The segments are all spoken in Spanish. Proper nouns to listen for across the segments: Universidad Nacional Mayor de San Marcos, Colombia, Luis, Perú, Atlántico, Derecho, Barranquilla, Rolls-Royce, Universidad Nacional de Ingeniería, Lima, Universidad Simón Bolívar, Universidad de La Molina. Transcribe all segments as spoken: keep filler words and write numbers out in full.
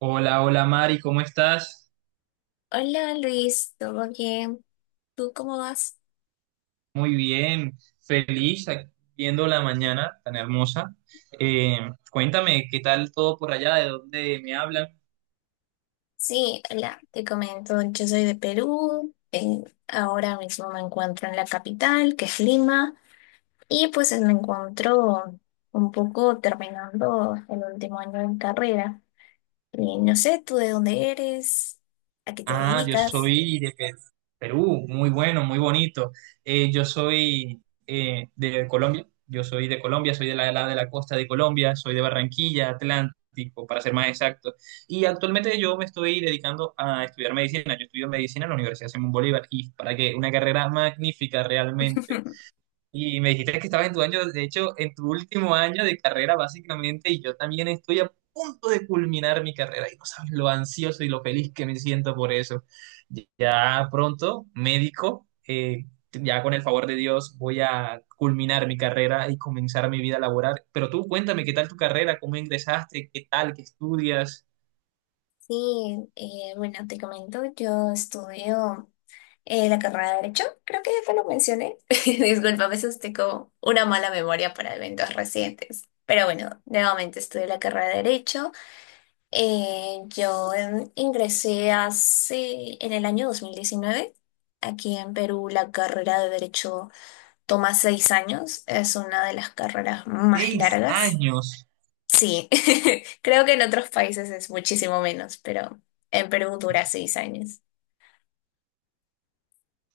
Hola, hola Mari, ¿cómo estás? Hola Luis, ¿todo bien? ¿Tú cómo vas? Muy bien, feliz aquí viendo la mañana tan hermosa. Eh, Cuéntame, ¿qué tal todo por allá? ¿De dónde me hablan? Sí, hola, te comento, yo soy de Perú, eh, ahora mismo me encuentro en la capital, que es Lima, y pues me encuentro un poco terminando el último año de carrera. Y no sé, ¿tú de dónde eres? ¿A qué te Ah, yo dedicas? soy de Pe- Perú, muy bueno, muy bonito. Eh, yo soy eh, de Colombia, yo soy de Colombia, soy de la, la- de la costa de Colombia, soy de Barranquilla, Atlántico, para ser más exacto. Y actualmente yo me estoy dedicando a estudiar medicina. Yo estudio medicina en la Universidad Simón Bolívar y para que una carrera magnífica realmente. Y me dijiste que estabas en tu año, de hecho, en tu último año de carrera, básicamente, y yo también estoy a punto de culminar mi carrera y no sabes lo ansioso y lo feliz que me siento por eso. Ya pronto, médico, eh, ya con el favor de Dios voy a culminar mi carrera y comenzar mi vida laboral. Pero tú cuéntame, ¿qué tal tu carrera? ¿Cómo ingresaste? ¿Qué tal? ¿Qué estudias? Sí, eh, bueno, te comento, yo estudio eh, la carrera de Derecho, creo que ya te lo mencioné. Disculpa, a veces tengo una mala memoria para eventos recientes. Pero bueno, nuevamente estudio la carrera de Derecho. Eh, yo em, ingresé hace, en el año dos mil diecinueve. Aquí en Perú la carrera de Derecho toma seis años, es una de las carreras más Seis largas. años. Sí, creo que en otros países es muchísimo menos, pero en Perú dura seis años.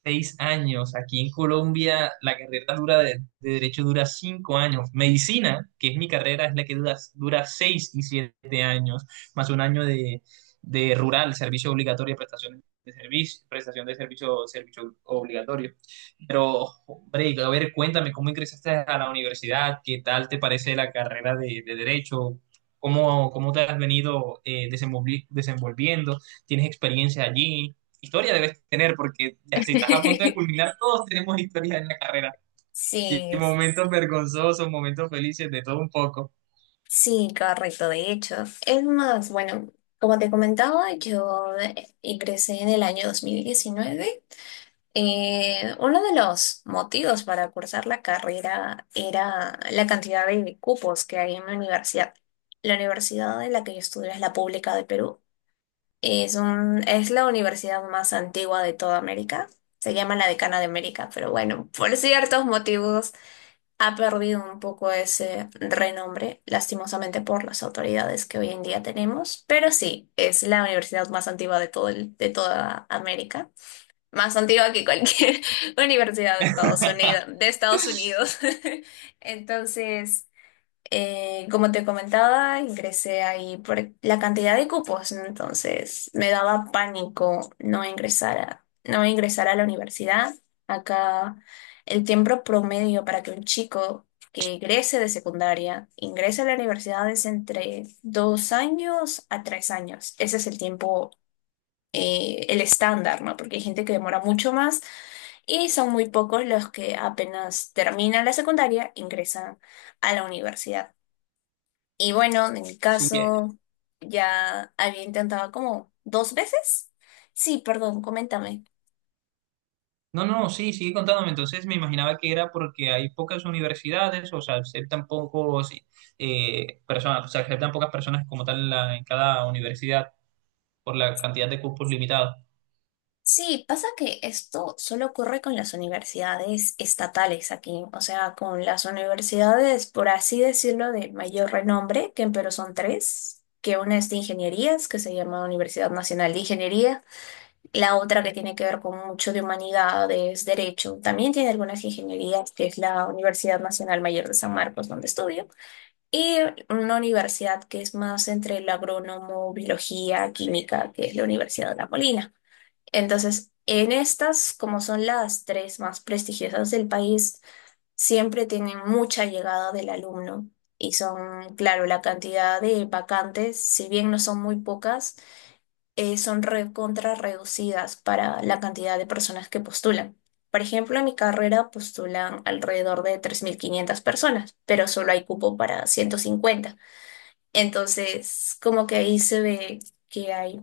Seis años. Aquí en Colombia la carrera dura de, de derecho dura cinco años. Medicina, que es mi carrera, es la que dura, dura seis y siete años, más un año de, de rural, servicio obligatorio, prestaciones de servicio, prestación de servicio, servicio obligatorio. Pero, hombre, a ver, cuéntame, ¿cómo ingresaste a la universidad? ¿Qué tal te parece la carrera de, de derecho? ¿Cómo, cómo te has venido eh, desenvolvi- desenvolviendo? ¿Tienes experiencia allí? Historia debes tener, porque ya si estás a punto de culminar, todos tenemos historias en la carrera. Y Sí, es- momentos vergonzosos, momentos felices, de todo un poco. sí, correcto, de hecho. Es más, bueno, como te comentaba, yo eh, ingresé en el año dos mil diecinueve. Eh, uno de los motivos para cursar la carrera era la cantidad de cupos que hay en la universidad. La universidad en la que yo estudio es la pública de Perú. Es un, es la universidad más antigua de toda América. Se llama la Decana de América, pero bueno, por ciertos motivos ha perdido un poco ese renombre, lastimosamente por las autoridades que hoy en día tenemos. Pero sí, es la universidad más antigua de todo el- de toda América. Más antigua que cualquier universidad de Estados Unidos, de Estados Unidos. Entonces. Eh, como te comentaba, ingresé ahí por la cantidad de cupos, ¿no? Entonces me daba pánico no ingresar a, no ingresar a la universidad. Acá el tiempo promedio para que un chico que egrese de secundaria ingrese a la universidad es entre dos años a tres años. Ese es el tiempo, eh, el estándar, ¿no? Porque hay gente que demora mucho más y son muy pocos los que apenas terminan la secundaria ingresan a la universidad. Y bueno, en mi Sigue. caso, ya había intentado como dos veces. Sí, perdón, coméntame. No, no, sí, sigue contándome. Entonces me imaginaba que era porque hay pocas universidades, o sea, aceptan pocos eh, personas, o sea, aceptan pocas personas como tal en, la- en cada universidad por la cantidad de cupos limitados. Sí, pasa que esto solo ocurre con las universidades estatales aquí, o sea, con las universidades, por así decirlo, de mayor renombre, que en Perú son tres, que una es de ingenierías, que se llama Universidad Nacional de Ingeniería, la otra que tiene que ver con mucho de humanidades, derecho, también tiene algunas ingenierías, que es la Universidad Nacional Mayor de San Marcos, donde estudio. Y una universidad que es más entre el agrónomo, biología, química, que es la Universidad de La Molina. Entonces, en estas, como son las tres más prestigiosas del país, siempre tienen mucha llegada del alumno. Y son, claro, la cantidad de vacantes, si bien no son muy pocas, eh, son recontra reducidas para la cantidad de personas que postulan. Por ejemplo, en mi carrera postulan alrededor de tres mil quinientas personas, pero solo hay cupo para ciento cincuenta, entonces, como que ahí se ve que hay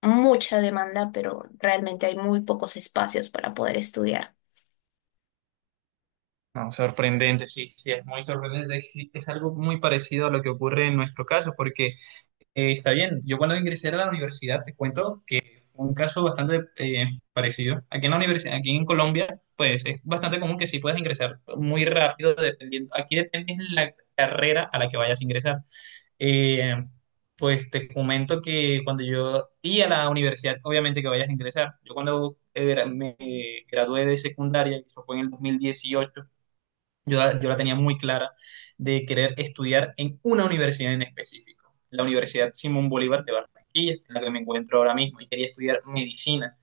mucha demanda, pero realmente hay muy pocos espacios para poder estudiar. No, sorprendente, sí, sí, es muy sorprendente. Sí, es algo muy parecido a lo que ocurre en nuestro caso, porque eh, está bien, yo cuando ingresé a la universidad, te cuento, un caso bastante eh, parecido. Aquí en la universidad, aquí en Colombia, pues es bastante común que sí puedas ingresar muy rápido, dependiendo. Aquí depende de la carrera a la que vayas a ingresar. Eh, pues te comento que cuando yo y a la universidad, obviamente que vayas a ingresar. Yo cuando eh, me gradué de secundaria, eso fue en el dos mil dieciocho, yo, la- yo la tenía muy clara de querer estudiar en una universidad en específico, la Universidad Simón Bolívar de Barranquilla, en la que me encuentro ahora mismo, y quería estudiar medicina.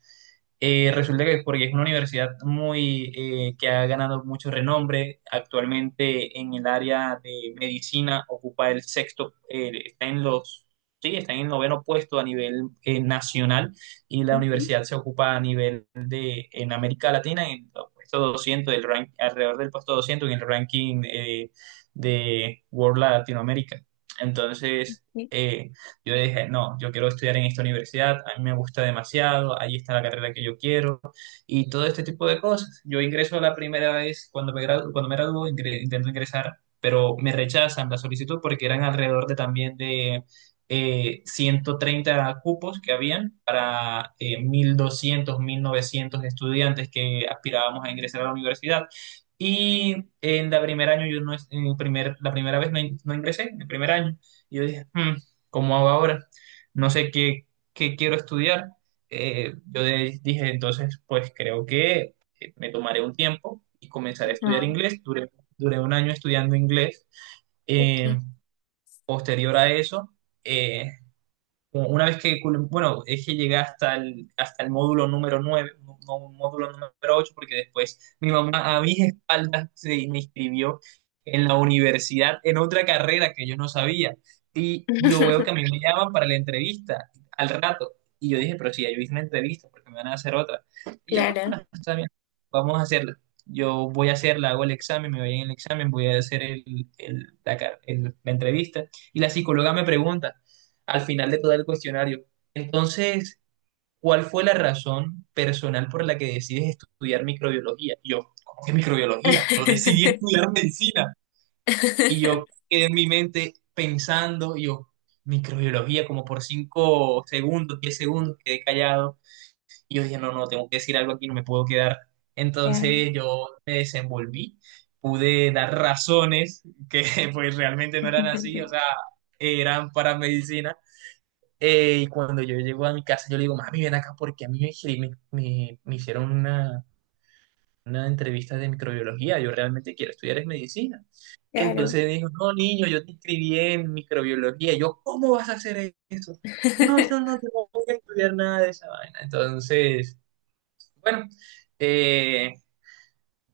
Eh, resulta que es porque es una universidad muy eh, que ha ganado mucho renombre. Actualmente en el área de medicina ocupa el sexto, eh, está en los, sí, está en el noveno puesto a nivel eh, nacional y la Ujú, universidad se ocupa a nivel de en América Latina en el puesto doscientos del rank, alrededor del puesto doscientos en el ranking eh, de World Latinoamérica. Entonces, sí. eh, yo dije, no, yo quiero estudiar en esta universidad, a mí me gusta demasiado, ahí está la carrera que yo quiero y todo este tipo de cosas. Yo ingreso la primera vez cuando me graduo, cuando me graduo, ingre- intento ingresar, pero me rechazan la solicitud porque eran alrededor de también de eh, ciento treinta cupos que habían para eh, mil doscientos, mil novecientos estudiantes que aspirábamos a ingresar a la universidad. Y en la primer año yo no, es- en el primer, la primera vez no, in- no ingresé, en el primer año. Y yo dije, "Hmm, cómo hago ahora, no sé qué, qué quiero estudiar. Eh, yo de- dije, entonces, pues creo que eh, me tomaré un tiempo y comenzaré a estudiar Ah, inglés. Duré, duré un año estudiando inglés. Ok, Eh, Posterior a eso, eh, una vez que, cul- bueno, es que llegué hasta el, hasta el módulo número nueve no no, un módulo número ocho porque después mi mamá a mis espaldas se me inscribió en la universidad en otra carrera que yo no sabía. Y yo veo que a mí me llaman para la entrevista al rato. Y yo dije, pero si ya yo hice una entrevista, porque me van a hacer otra? Y yo, bueno, claro. está bien, vamos a hacerla. Yo voy a hacerla, hago el examen, me voy en el examen, voy a hacer el, el- la, car- el- la entrevista. Y la psicóloga me pregunta al final de todo el cuestionario. Entonces, ¿cuál fue la razón personal por la que decides estudiar microbiología? Y yo, ¿cómo que microbiología? Yo decidí estudiar medicina. Y yo quedé en mi mente pensando, y yo, microbiología, como por cinco segundos, diez segundos, quedé callado. Y yo dije, no, no, tengo que decir algo aquí, no me puedo quedar. Claro, Entonces yo me desenvolví, pude dar razones que pues realmente no eran así, o sea, eran para medicina eh, y cuando yo llego a mi casa, yo le digo, mami, ven acá porque a mí me, hicieron- me, me- me hicieron una, una entrevista de microbiología, yo realmente quiero estudiar es medicina. claro. Entonces me dijo, no, niño, yo te inscribí en microbiología. Yo, ¿cómo vas a hacer eso? No, yo no, yo no voy a estudiar nada de esa vaina. Entonces, bueno, eh,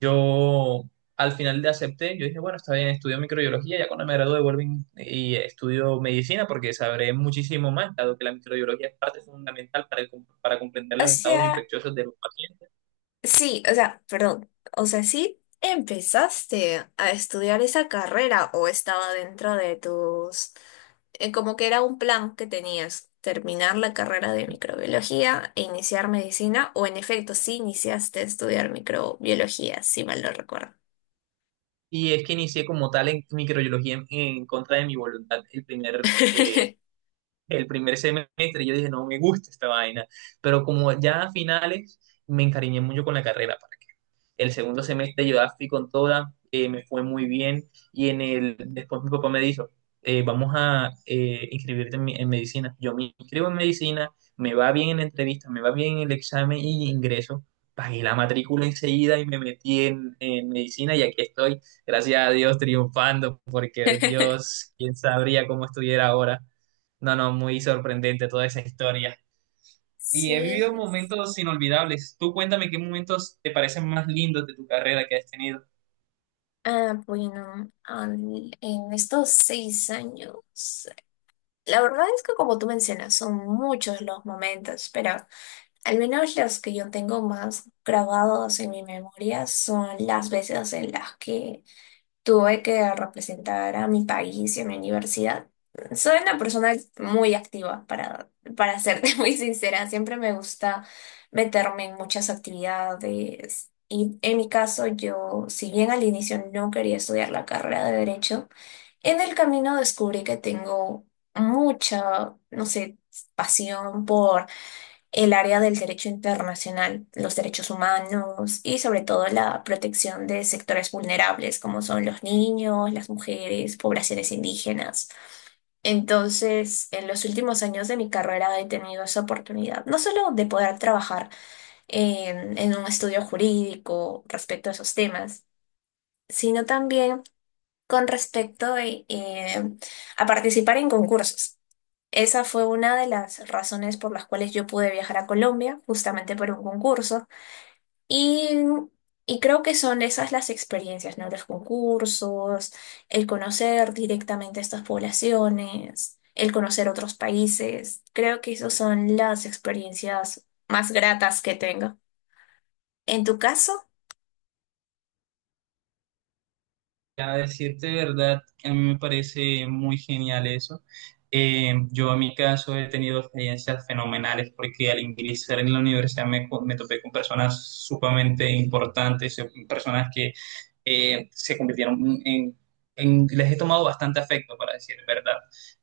yo al final le acepté, yo dije, bueno, está bien, estudio microbiología, ya cuando me gradúe vuelvo y y estudio medicina porque sabré muchísimo más, dado que la microbiología es parte fundamental para, el com- para comprender O los estados sea, infecciosos de los pacientes. sí, o sea, perdón, o sea, sí empezaste a estudiar esa carrera o estaba dentro de tus, eh, como que era un plan que tenías, terminar la carrera de microbiología e iniciar medicina, o en efecto, sí iniciaste a estudiar microbiología, si mal no recuerdo. Y es que inicié como tal en microbiología en, en contra de mi voluntad el primer, eh, el primer semestre. Yo dije, no me gusta esta vaina, pero como ya a finales me encariñé mucho con la carrera. El segundo semestre yo la fui con toda, eh, me fue muy bien y en el, después mi papá me dijo, eh, vamos a eh, inscribirte en, mi- en medicina. Yo me inscribo en medicina, me va bien en la entrevista, me va bien en el examen y ingreso. Pagué la matrícula enseguida y me metí en, en medicina y aquí estoy, gracias a Dios, triunfando, porque Dios, quién sabría cómo estuviera ahora. No, no, muy sorprendente toda esa historia. Y he Sí, vivido momentos inolvidables. Tú cuéntame qué momentos te parecen más lindos de tu carrera que has tenido. ah, bueno, al- en estos seis años, la verdad es que como tú mencionas, son muchos los momentos, pero al menos los que yo tengo más grabados en mi memoria son las veces en las que tuve que representar a mi país en la universidad. Soy una persona muy activa, para, para serte muy sincera. Siempre me gusta meterme en muchas actividades. Y en mi caso, yo, si bien al inicio no quería estudiar la carrera de Derecho, en el camino descubrí que tengo mucha, no sé, pasión por el área del derecho internacional, los derechos humanos y sobre todo la protección de sectores vulnerables como son los niños, las mujeres, poblaciones indígenas. Entonces, en los últimos años de mi carrera he tenido esa oportunidad, no solo de poder trabajar en, en un estudio jurídico respecto a esos temas, sino también con respecto eh, eh, a participar en concursos. Esa fue una de las razones por las cuales yo pude viajar a Colombia, justamente por un concurso. Y, y creo que son esas las experiencias, ¿no? Los concursos, el conocer directamente a estas poblaciones, el conocer otros países. Creo que esas son las experiencias más gratas que tengo. ¿En tu caso? A decirte verdad, a mí me parece muy genial eso. Eh, yo en mi caso he tenido experiencias fenomenales porque al ingresar en la universidad me, co- me topé con personas sumamente importantes, eh, personas que eh, se convirtieron en, en- les he tomado bastante afecto, para decir verdad.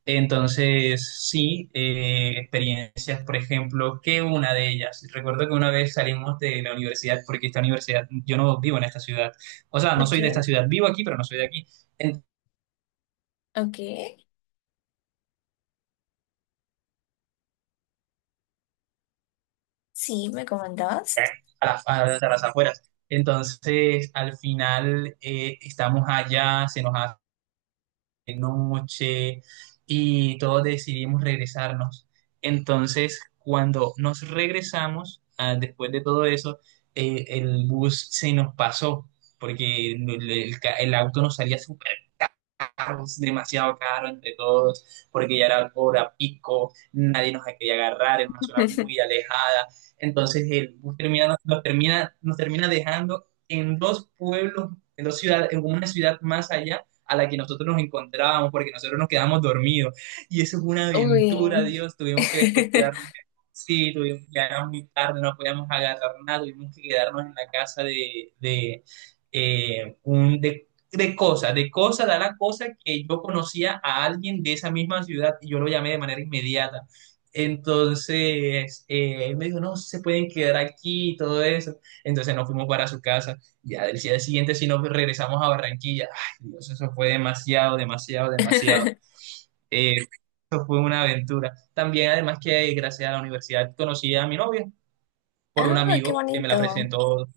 Entonces, sí, eh, experiencias, por ejemplo, que una de ellas, recuerdo que una vez salimos de la universidad, porque esta universidad, yo no vivo en esta ciudad. O sea, no soy de Okay, esta ciudad, vivo aquí, pero no soy de aquí, en- okay. Sí, me comentabas. a las, a las- a las afueras. Entonces, al final, eh, estamos allá, se nos hace noche y todos decidimos regresarnos. Entonces, cuando nos regresamos, ah, después de todo eso, eh, el bus se nos pasó, porque el, el ca- el auto nos salía súper caros, demasiado caros entre todos, porque ya era hora pico, nadie nos quería agarrar, en una zona muy alejada. Entonces el bus termina, nos, nos termina, nos termina dejando en dos pueblos, en dos ciudades, en una ciudad más allá a la que nosotros nos encontrábamos, porque nosotros nos quedamos dormidos. Y eso fue una aventura, Uy. Dios. Tuvimos que después quedarnos, sí, tuvimos que quedarnos muy tarde, no podíamos agarrar nada, tuvimos que quedarnos en la casa de, de, eh, un, de de cosa, de cosa, da la cosa que yo conocía a alguien de esa misma ciudad y yo lo llamé de manera inmediata. Entonces, eh, él me dijo, no, se pueden quedar aquí y todo eso. Entonces nos fuimos para su casa. Ya del día siguiente, si nos regresamos a Barranquilla, ay Dios, eso fue demasiado, demasiado, demasiado. Eh, Eso fue una aventura. También, además que eh, gracias a la universidad conocí a mi novia por un Ah, qué amigo que me la bonito. presentó.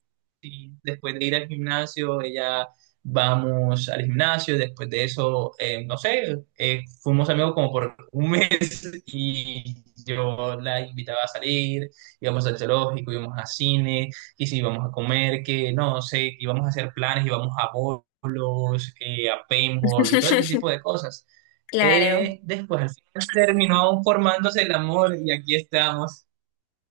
Y después de ir al gimnasio, ella vamos al gimnasio. Después de eso, eh, no sé, eh, fuimos amigos como por un mes y yo la invitaba a salir, íbamos al zoológico, íbamos a cine, y si íbamos a comer, que no sé, íbamos a hacer planes, íbamos a bolos, eh, a paintball y todo ese tipo de cosas. Claro. Eh, después al final terminó formándose el amor y aquí estamos.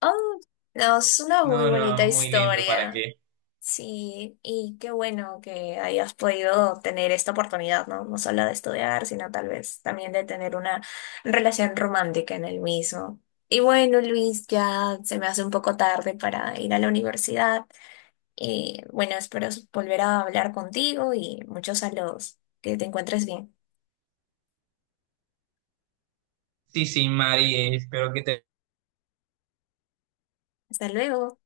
Oh, no, es una muy No, bonita no, muy lindo, ¿para historia. qué? Sí, y qué bueno que hayas podido tener esta oportunidad, ¿no? No solo de estudiar, sino tal vez también de tener una relación romántica en el mismo. Y bueno, Luis, ya se me hace un poco tarde para ir a la universidad. Y bueno, espero volver a hablar contigo y muchos saludos. Que te encuentres bien. Sí, sí, Mari, eh, espero que te Hasta luego.